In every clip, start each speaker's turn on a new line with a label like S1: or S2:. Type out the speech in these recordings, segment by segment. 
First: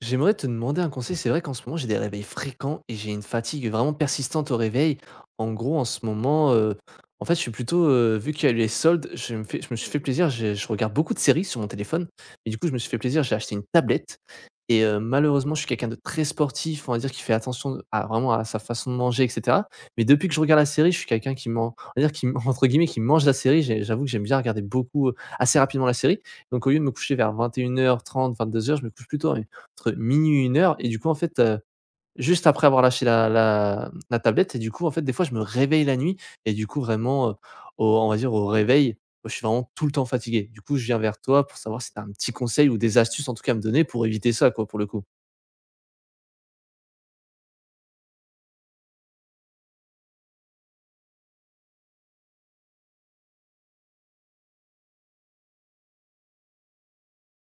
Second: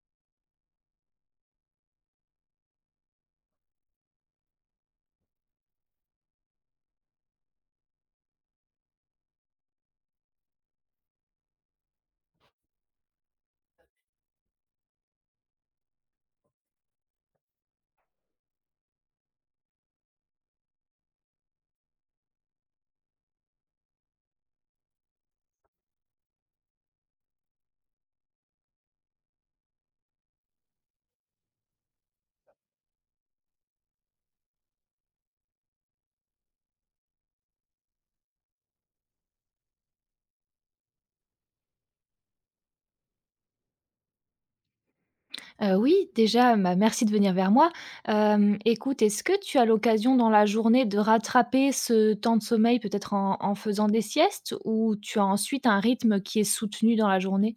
S1: J'aimerais te demander un conseil. C'est vrai qu'en ce moment, j'ai des réveils fréquents et j'ai une fatigue vraiment persistante au réveil. En gros, en ce moment, en fait, je suis plutôt, vu qu'il y a eu les soldes, je me suis fait plaisir. J'ai je regarde beaucoup de séries sur mon téléphone et du coup, je me suis fait plaisir. J'ai acheté une tablette et malheureusement, je suis quelqu'un de très sportif, on va dire, qui fait attention à vraiment à sa façon de manger, et cetera. Mais depuis que je regarde la série, je suis quelqu'un qui man on va dire qui entre guillemets, «qui mange» la série. J'avoue que j'aime bien regarder beaucoup, assez rapidement la série. Donc au lieu de me coucher vers 21:30-22:00, je me couche plutôt à entre minuit et 1h et du coup, en fait, juste après avoir lâché la tablette et du coup, en fait, des fois, je me réveille la nuit et du coup, vraiment, au on va dire au réveil, je suis vraiment tout le temps fatigué. Du coup, je viens vers toi pour savoir si tu as un petit conseil ou des astuces, en tout cas, à me donner pour éviter ça, quoi, pour le coup.
S2: Oui, déjà, bah, merci de venir vers moi. Écoute, est-ce que tu as l'occasion dans la journée de rattraper ce temps de sommeil, peut-être en faisant des siestes ou tu as ensuite un rythme qui est soutenu dans la journée?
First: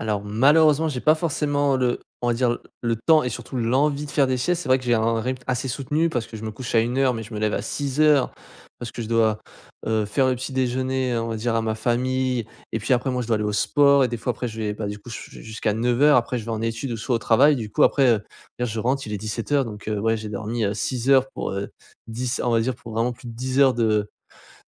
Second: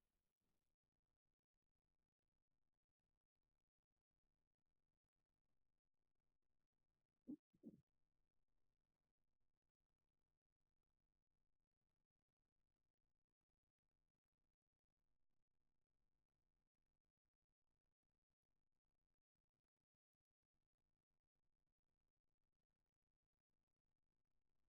S1: Alors malheureusement, j'ai pas forcément le on va dire le temps et surtout l'envie de faire des siestes. C'est vrai que j'ai un rythme assez soutenu parce que je me couche à une heure mais je me lève à 6h parce que je dois, faire le petit déjeuner, on va dire à ma famille et puis après moi je dois aller au sport et des fois après je vais, bah, du coup je jusqu'à 9h après je vais en études ou soit au travail. Du coup après, dire je rentre, il est 17h donc ouais j'ai dormi, 6 heures pour, 10 on va dire pour vraiment plus de 10 heures de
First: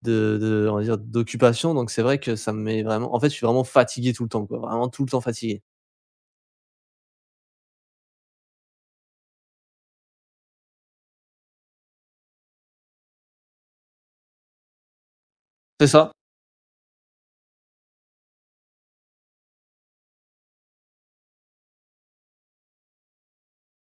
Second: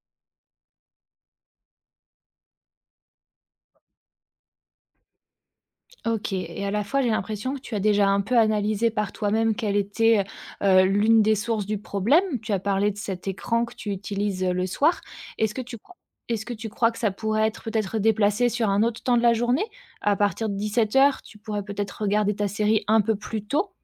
S1: on va dire d'occupation, donc c'est vrai que ça me met vraiment en fait, je suis vraiment fatigué tout le temps, quoi, vraiment tout le temps fatigué.
S2: OK et à la fois, j'ai l'impression que tu as déjà un peu analysé par toi-même quelle était, l'une des sources du problème. Tu as parlé de cet écran que tu utilises, le soir. Est-ce que tu
S1: C'est
S2: crois
S1: ça.
S2: Est-ce que tu crois que ça pourrait être peut-être déplacé sur un autre temps de la journée? À partir de 17 heures, tu pourrais peut-être regarder ta série un peu plus tôt?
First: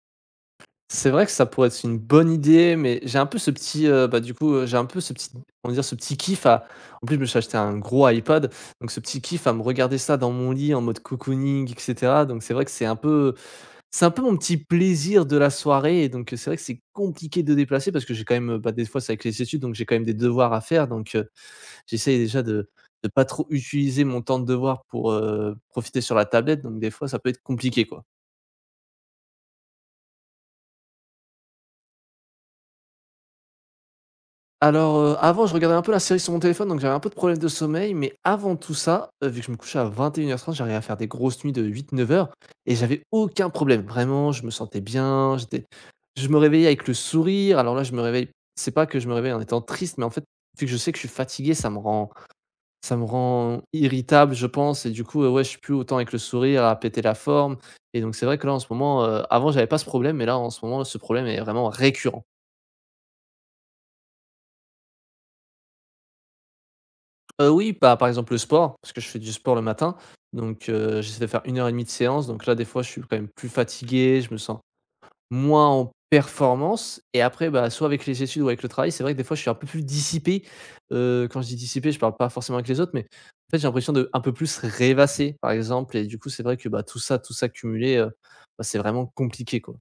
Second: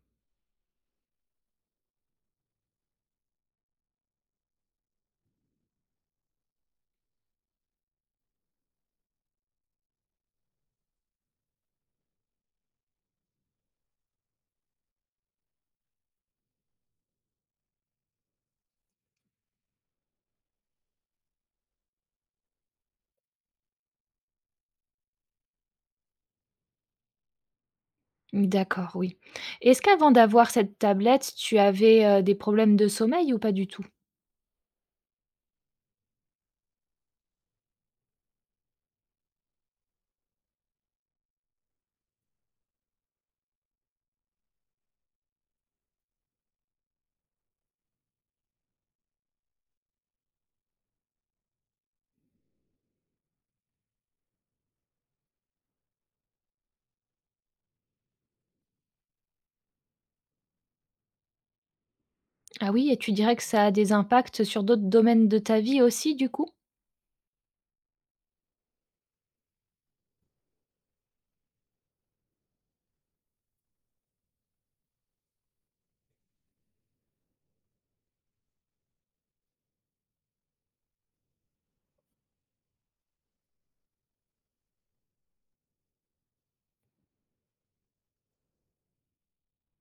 S1: C'est vrai que ça pourrait être une bonne idée, mais j'ai un peu ce petit, bah, du coup, j'ai un peu ce petit on va dire? Ce petit kiff à en plus, je me suis acheté un gros iPad, donc ce petit kiff à me regarder ça dans mon lit en mode cocooning, et cetera, donc c'est vrai que c'est un peu mon petit plaisir de la soirée et donc c'est vrai que c'est compliqué de déplacer parce que j'ai quand même, bah, des fois, c'est avec les études, donc j'ai quand même des devoirs à faire, donc j'essaye déjà de ne pas trop utiliser mon temps de devoir pour, profiter sur la tablette, donc des fois ça peut être compliqué, quoi.
S2: D'accord, oui. Est-ce qu'avant d'avoir cette tablette, tu avais, des problèmes de sommeil ou pas du tout?
S1: Alors, avant je regardais un peu la série sur mon téléphone, donc j'avais un peu de problème de sommeil, mais avant tout ça, vu que je me couchais à 21:30, j'arrivais à faire des grosses nuits de 8-9 heures et j'avais aucun problème. Vraiment, je me sentais bien, j'étais je me réveillais avec le sourire. Alors là, je me réveille c'est pas que je me réveille en étant triste, mais en fait, vu que je sais que je suis fatigué, ça me rend irritable, je pense et du coup, ouais, je suis plus autant avec le sourire à péter la forme et donc c'est vrai que là, en ce moment, avant j'avais pas ce problème, mais là, en ce moment, ce problème est vraiment récurrent.
S2: Ah oui et tu dirais que ça a des impacts sur d'autres domaines de ta vie aussi du coup?
S1: Oui, bah, par exemple le sport, parce que je fais du sport le matin donc j'essaie de faire 1h30 de séance donc là, des fois, je suis quand même plus fatigué, je me sens moins en performance et après, bah, soit avec les études ou avec le travail, c'est vrai que des fois je suis un peu plus dissipé. Quand je dis dissipé, je parle pas forcément avec les autres, mais en fait, j'ai l'impression de un peu plus rêvasser, par exemple et du coup, c'est vrai que, bah, tout ça cumulé, bah, c'est vraiment compliqué, quoi.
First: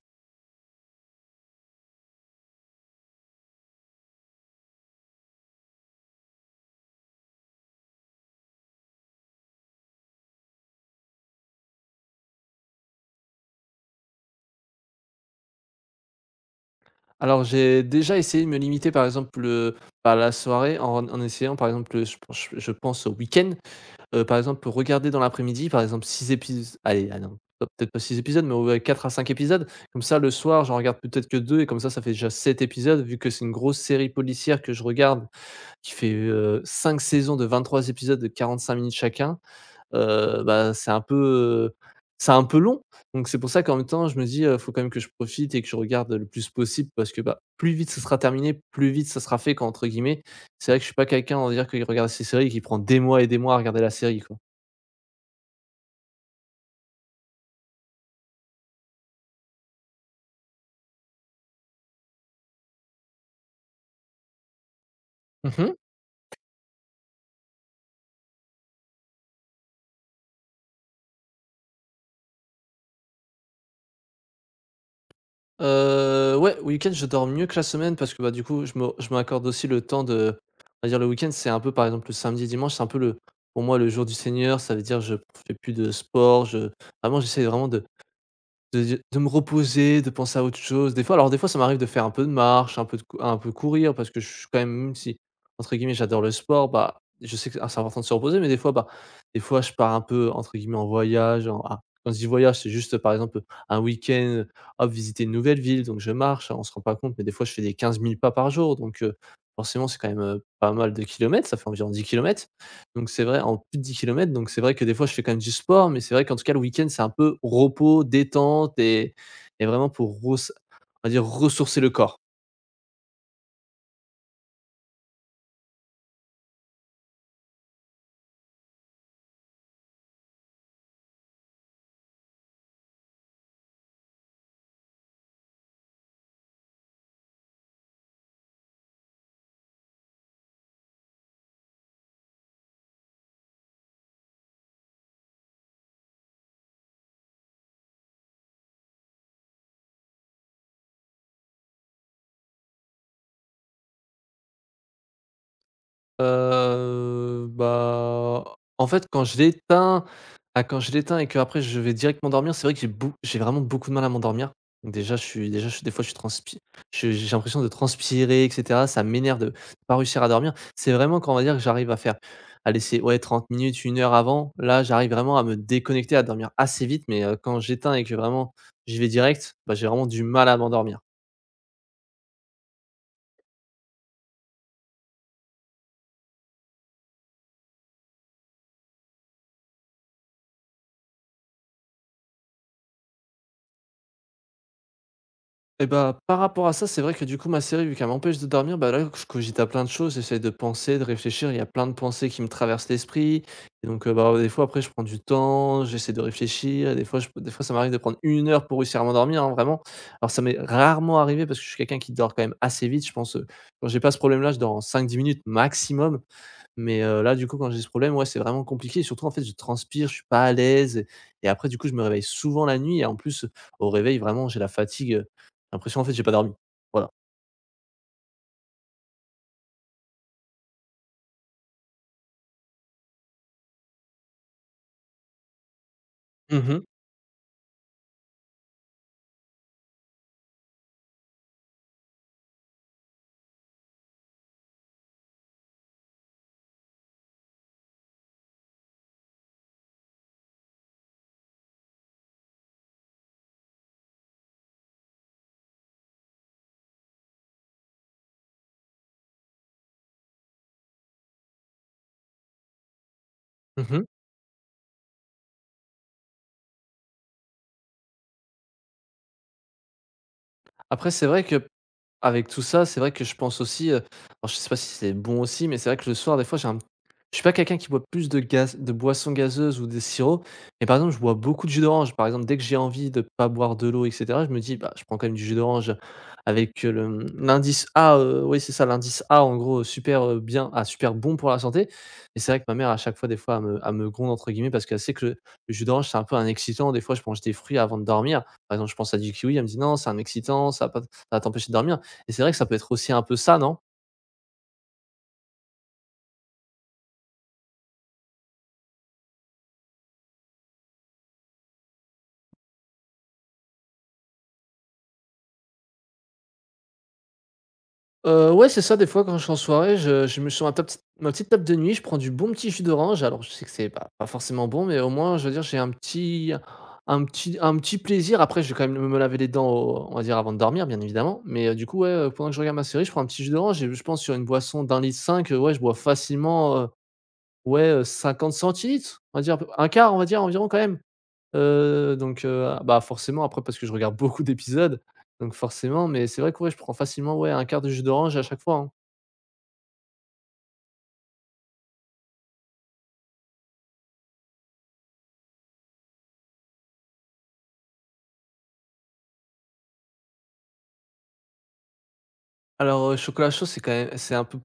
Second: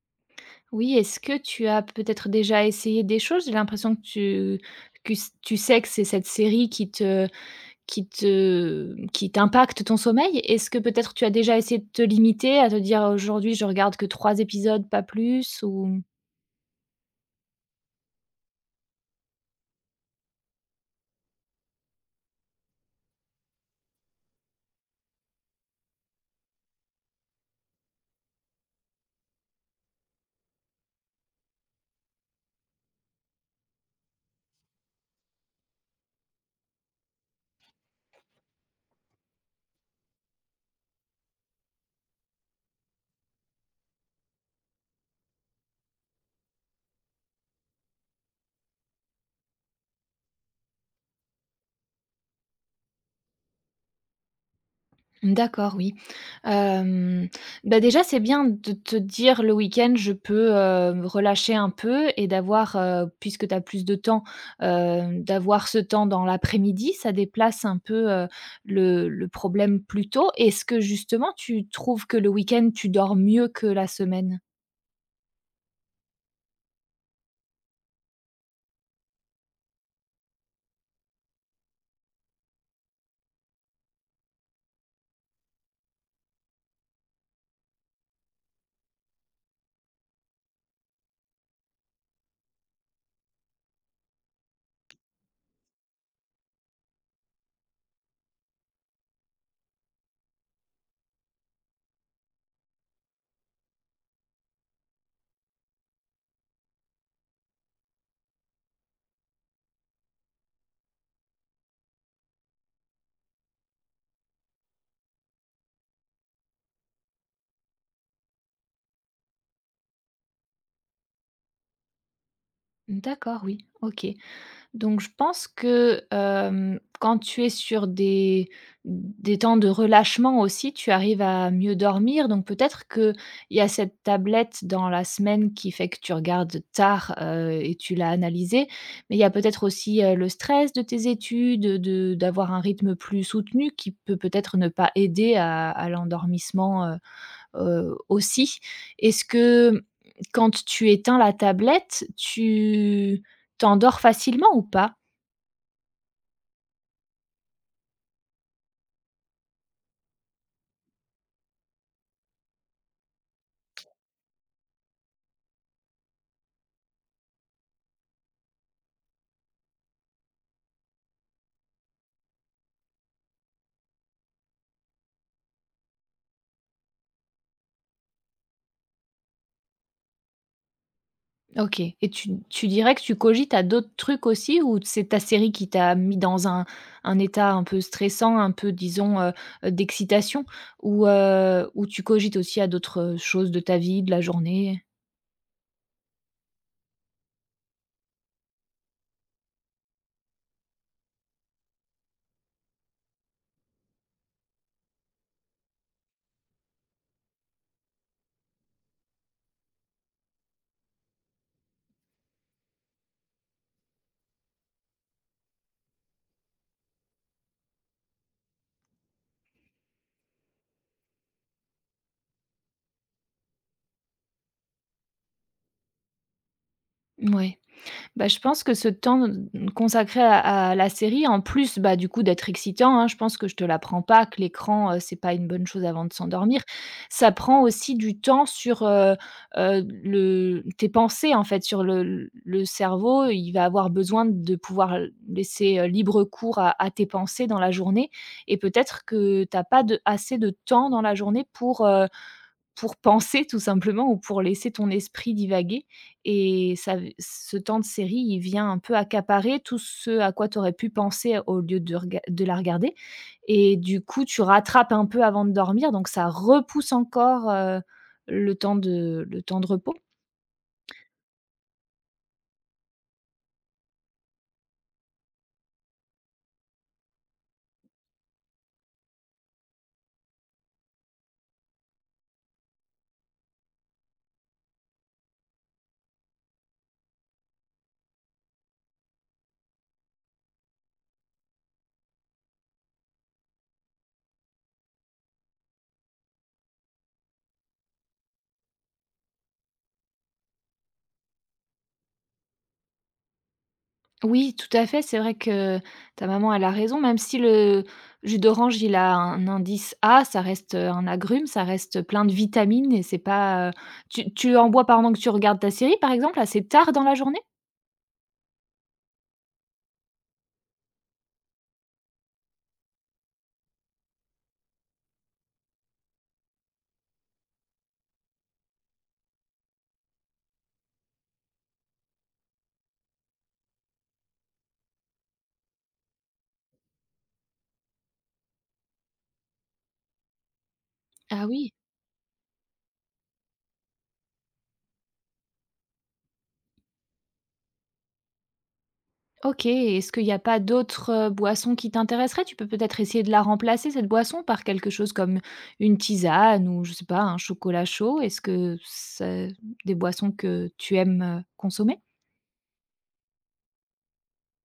S2: Oui, est-ce que tu as peut-être déjà essayé des choses? J'ai l'impression que tu que s tu sais que c'est cette série qui t'impacte ton sommeil. Est-ce que peut-être tu as déjà essayé de te limiter, à te dire: «Aujourd'hui, je regarde que 3 épisodes, pas plus» ou?
S1: Alors j'ai déjà essayé de me limiter, par exemple, bah, la soirée en essayant, par exemple, je pense au week-end. Par exemple, regarder dans l'après-midi, par exemple 6 épis allez, ah non, pas peut-être pas 6 épisodes, mais ouais 4 à 5 épisodes. Comme ça, le soir, j'en regarde peut-être que 2 et comme ça fait déjà 7 épisodes vu que c'est une grosse série policière que je regarde qui fait, 5 saisons de 23 épisodes de 45 minutes chacun, bah, heu, c'est un peu long. Donc c'est pour ça qu'en même temps, je me dis, «Faut quand même que je profite et que je regarde le plus possible» parce que, bah, plus vite ce sera terminé, plus vite ça sera fait quoi, entre guillemets. C'est vrai que je suis pas quelqu'un, on va dire, qui regarde ces séries et qui prend des mois et des mois à regarder la série, quoi.
S2: D'accord, oui. Hem, Bah, déjà, c'est bien de te dire: «Le week-end, je peux, me relâcher un peu» et d'avoir, puisque tu as plus de temps,
S1: Mmh
S2: d'avoir
S1: mh.
S2: ce temps dans l'après-midi. Ça déplace un peu, le problème plus tôt. Est-ce que justement, tu trouves que le week-end, tu dors mieux que la semaine?
S1: Ouais, week-end, je dors mieux que la semaine parce que, bah, du coup, je m'accorde aussi le temps de on va dire le week-end, c'est un peu, par exemple, le samedi et dimanche, c'est un peu le pour moi, le jour du Seigneur. Ça veut dire je fais plus de sport, je vraiment, j'essaie vraiment de me reposer, de penser à autre chose. Des fois ça m'arrive de faire un peu de marche, un peu courir parce que je suis quand même si entre guillemets «j'adore le sport», bah, je sais que c'est important de se reposer, mais des fois, bah, des fois je pars un peu entre guillemets «en voyage», en ah, quand je dis voyage, c'est juste par exemple, un week-end, hop, visiter une nouvelle ville, donc je marche, hein, on se rend pas compte, mais des fois je fais des 15 000 pas par jour, donc forcément c'est quand même, pas mal de kilomètres, ça fait environ 10 kilomètres. Donc c'est vrai en plus de 10 kilomètres, donc c'est vrai que des fois je fais quand même du sport, mais c'est vrai qu'en tout cas le week-end c'est un peu repos, détente et vraiment pour res on va dire ressourcer le corps.
S2: D'accord, oui, OK. Donc je pense que, quand tu es sur des temps de relâchement aussi, tu arrives à mieux dormir. Donc peut-être qu'il y a cette tablette dans la semaine qui fait que tu regardes tard, et tu l'as analysée. Mais il y a peut-être aussi, le stress de tes études, de d'avoir un rythme plus soutenu qui peut-être ne pas aider à l'endormissement, aussi. Est-ce que, quand tu éteins la tablette, tu t'endors facilement ou pas?
S1: Bah, en fait, quand je l'éteins et que après je vais direct m'endormir, c'est vrai que j'ai vraiment beaucoup de mal à m'endormir. Donc déjà, je suis des fois, je j'ai l'impression de transpirer, et cetera. Ça m'énerve de pas réussir à dormir. C'est vraiment quand on va dire que j'arrive à faire, à laisser, ouais, 30 minutes, une heure avant, là, j'arrive vraiment à me déconnecter, à dormir assez vite, mais quand j'éteins et que vraiment j'y vais direct, bah, j'ai vraiment du mal à m'endormir
S2: OK et tu dirais que tu cogites à d'autres trucs aussi ou c'est ta série qui t'a mis dans un état un peu stressant, un peu disons, d'excitation ou tu cogites aussi à d'autres, choses de ta vie, de la journée?
S1: est et bah, par rapport à ça, c'est vrai que du coup, ma série, vu qu'elle m'empêche de dormir, bah là, je cogite à plein de choses, j'essaie de penser, de réfléchir. Il y a plein de pensées qui me traversent l'esprit. Et donc, bah, des fois, après, je prends du temps, j'essaie de réfléchir. Et des fois, des fois ça m'arrive de prendre une heure pour réussir à m'endormir, hein, vraiment. Alors, ça m'est rarement arrivé parce que je suis quelqu'un qui dort quand même assez vite. Je pense, quand j'ai pas ce problème-là, je dors en 5-10 minutes maximum. Mais là, du coup, quand j'ai ce problème, ouais, c'est vraiment compliqué et surtout, en fait, je transpire, je suis pas à l'aise et après, du coup, je me réveille souvent la nuit et en plus, au réveil, vraiment, j'ai la fatigue, l'impression, en fait, j'ai pas dormi. Voilà.
S2: Ouais. Bah, je pense que ce temps consacré à la série, en plus, bah, du coup, d'être excitant, hein, je pense que je te l'apprends pas, que l'écran, c'est pas une bonne chose avant de s'endormir.
S1: Mmh mh.
S2: Ça prend aussi du temps sur, le tes pensées, en fait, sur le cerveau, il va avoir besoin de pouvoir laisser, libre cours à tes pensées dans la journée et peut-être que tu as pas de assez de temps dans la journée pour penser tout simplement ou pour laisser ton esprit divaguer et ça ce temps de série, il vient un peu accaparer tout ce à quoi tu aurais pu penser au lieu de la regarder et du
S1: Mmh.
S2: coup, tu rattrapes un peu avant de dormir donc ça repousse encore, le temps de repos?
S1: Après, c'est vrai que avec tout ça, c'est vrai que je pense aussi, alors je sais pas si c'est bon aussi, mais c'est vrai que le soir, des fois, j'ai un je suis pas quelqu'un qui boit plus de boissons gazeuses ou des sirops, mais par exemple, je bois beaucoup de jus d'orange. Par exemple, dès que j'ai envie de pas boire de l'eau, et cetera, je me dis: «Bah, je prends quand même du jus d'orange avec, l'indice A», oui, c'est ça, l'indice A, en gros, super, bien, ah, super bon pour la santé. Et c'est vrai que ma mère, à chaque fois, des fois, elle me «gronde» entre guillemets parce qu'elle sait que le jus d'orange, c'est un peu un excitant. Des fois, je mange des fruits avant de dormir. Par exemple, je pense à du kiwi, elle me dit: «Non, c'est un excitant, ça va pas, ça va t'empêcher de dormir». Et c'est vrai que ça peut être aussi un peu ça, non?
S2: Oui, tout à fait, c'est vrai que ta maman, elle a raison, même si le jus d'orange, il a un indice A, ça reste, un agrume, ça reste plein de vitamines et c'est pas. Tu en bois pendant que tu regardes ta série, par exemple, assez tard dans la journée?
S1: Ouais, c'est ça, des fois, quand je suis en soirée, je me suis sur ma petite table de nuit, je prends du bon petit jus d'orange. Alors, je sais que c'est pas forcément bon, mais au moins, je veux dire, j'ai un petit plaisir. Après, je vais quand même me laver les dents, au on va dire, avant de dormir, bien évidemment. Mais du coup, ouais, pendant que je regarde ma série, je prends un petit jus d'orange et je pense sur une boisson d'un litre, ouais, je bois facilement, ouais, 50 centilitres, on va dire, un quart, on va dire, environ, quand même.
S2: Ah oui,
S1: Donc, bah, forcément après parce que je regarde beaucoup d'épisodes, donc forcément, mais c'est vrai que ouais, je prends facilement, ouais, un quart de jus d'orange à chaque fois, hein.
S2: OK. Est-ce qu'il n'y a pas d'autres, boissons qui t'intéresseraient? Tu peux peut-être essayer de la remplacer, cette boisson, par quelque chose comme une tisane ou je sais pas, un chocolat chaud. Est-ce que c'est des boissons que tu aimes, consommer?
S1: Alors, chocolat chaud, c'est quand même c'est un peu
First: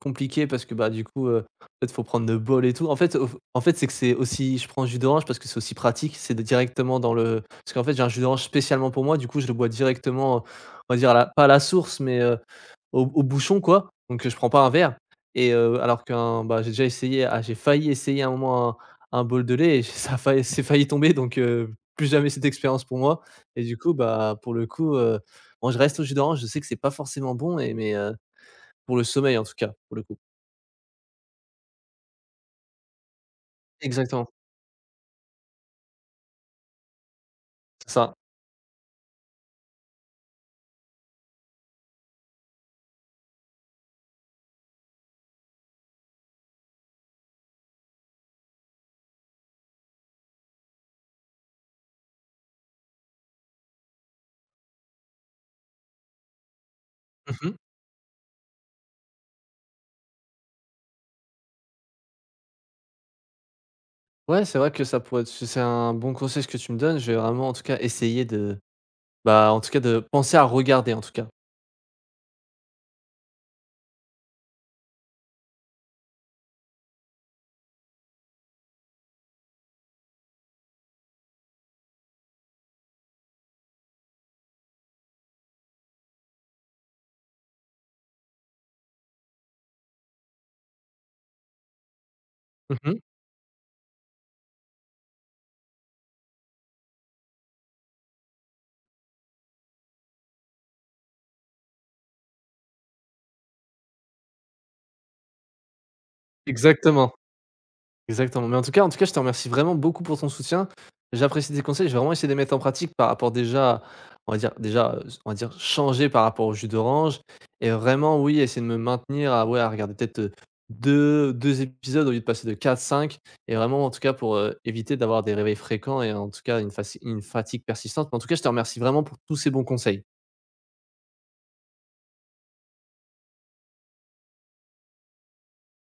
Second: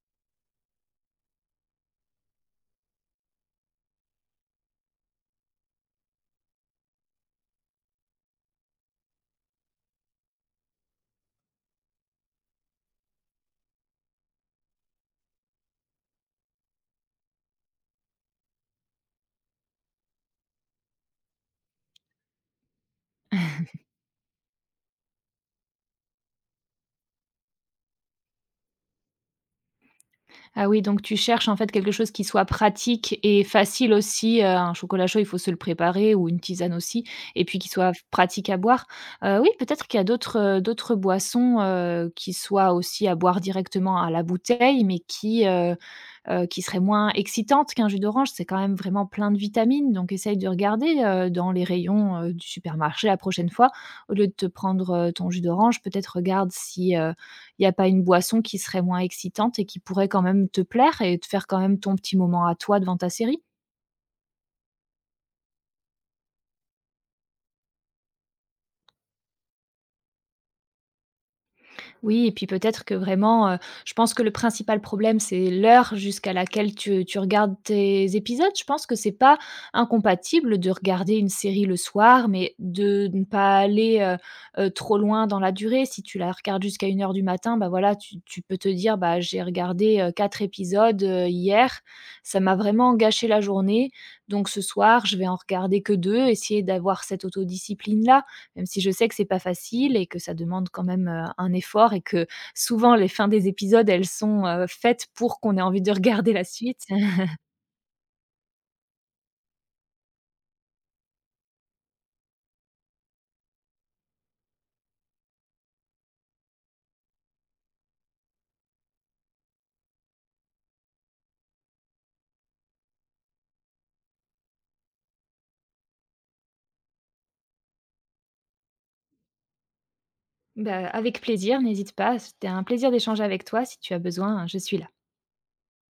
S1: compliqué parce que, bah, du coup, en fait, faut prendre le bol et tout. En fait, c'est que c'est aussi je prends jus d'orange parce que c'est aussi pratique, c'est de directement dans le parce qu'en fait, j'ai un jus d'orange spécialement pour moi, du coup, je le bois directement, on va dire à la, pas à la source, mais, au bouchon, quoi. Donc, je prends pas un verre et alors qu'un, bah, j'ai déjà essayé ah, j'ai failli essayer un moment un bol de lait et ça a failli c'est failli tomber donc, plus jamais cette expérience pour moi et du coup, bah, pour le coup, moi, je reste au jus d'orange, je sais que c'est pas forcément bon et mais, pour le sommeil en tout cas, pour le coup.
S2: Ah oui, donc tu cherches en fait quelque chose qui soit pratique et facile
S1: Exactement,
S2: aussi, un chocolat chaud, il faut se le préparer ou une tisane aussi et puis qui
S1: c'est
S2: soit
S1: ça.
S2: pratique à boire. Oui, peut-être qu'il y a d'autres boissons, qui soient aussi à boire directement à la bouteille mais qui serait moins excitante qu'un jus d'orange. C'est quand même vraiment plein de vitamines, donc essaye de regarder, dans les rayons, du supermarché la prochaine fois. Au lieu de te prendre, ton jus d'orange, peut-être regarde si,
S1: Mmh mh.
S2: il n'y a pas une boisson qui serait moins excitante et qui pourrait quand même te plaire et te faire quand même ton petit moment à toi devant ta série.
S1: Ouais, c'est vrai que ça pourrait être c'est un bon conseil ce que tu me donnes. Je vais vraiment en tout cas essayer de, bah, en tout cas de penser à regarder en tout cas.
S2: Oui et puis peut-être que vraiment, je pense que le principal problème, c'est l'heure jusqu'à laquelle tu regardes tes épisodes. Je pense que c'est pas incompatible de regarder une série le soir, mais de ne pas aller, trop loin dans la durée. Si tu la regardes jusqu'à une heure du matin, bah, voilà, tu peux te dire: «Bah, j'ai regardé, 4 épisodes, hier, ça m'a
S1: Mmh
S2: vraiment
S1: mh.
S2: gâché la journée, donc ce soir, je vais en regarder que 2, essayer d'avoir cette autodiscipline-là. Même si je sais que c'est pas facile et que ça demande quand même, un effort et que souvent les fins des épisodes, elles sont, faites pour qu'on ait envie de regarder la suite.
S1: Exactement. Exactement. Mais en tout cas, je te remercie vraiment beaucoup pour ton soutien. J'apprécie tes conseils, je vais vraiment essayer de les mettre en pratique par rapport déjà, on va dire déjà, on va dire changer par rapport au jus d'orange et vraiment oui, essayer de me maintenir à ouais, à regarder peut-être, deux 2 épisodes au lieu de passer de quatre cinq et vraiment en tout cas pour, éviter d'avoir des réveils fréquents et en tout cas une fatigue persistante. Mais en tout cas, je te remercie vraiment pour tous ces bons conseils.
S2: Bah, avec plaisir, n'hésite pas, c'était un plaisir d'échanger avec toi. Si tu as besoin, je suis là.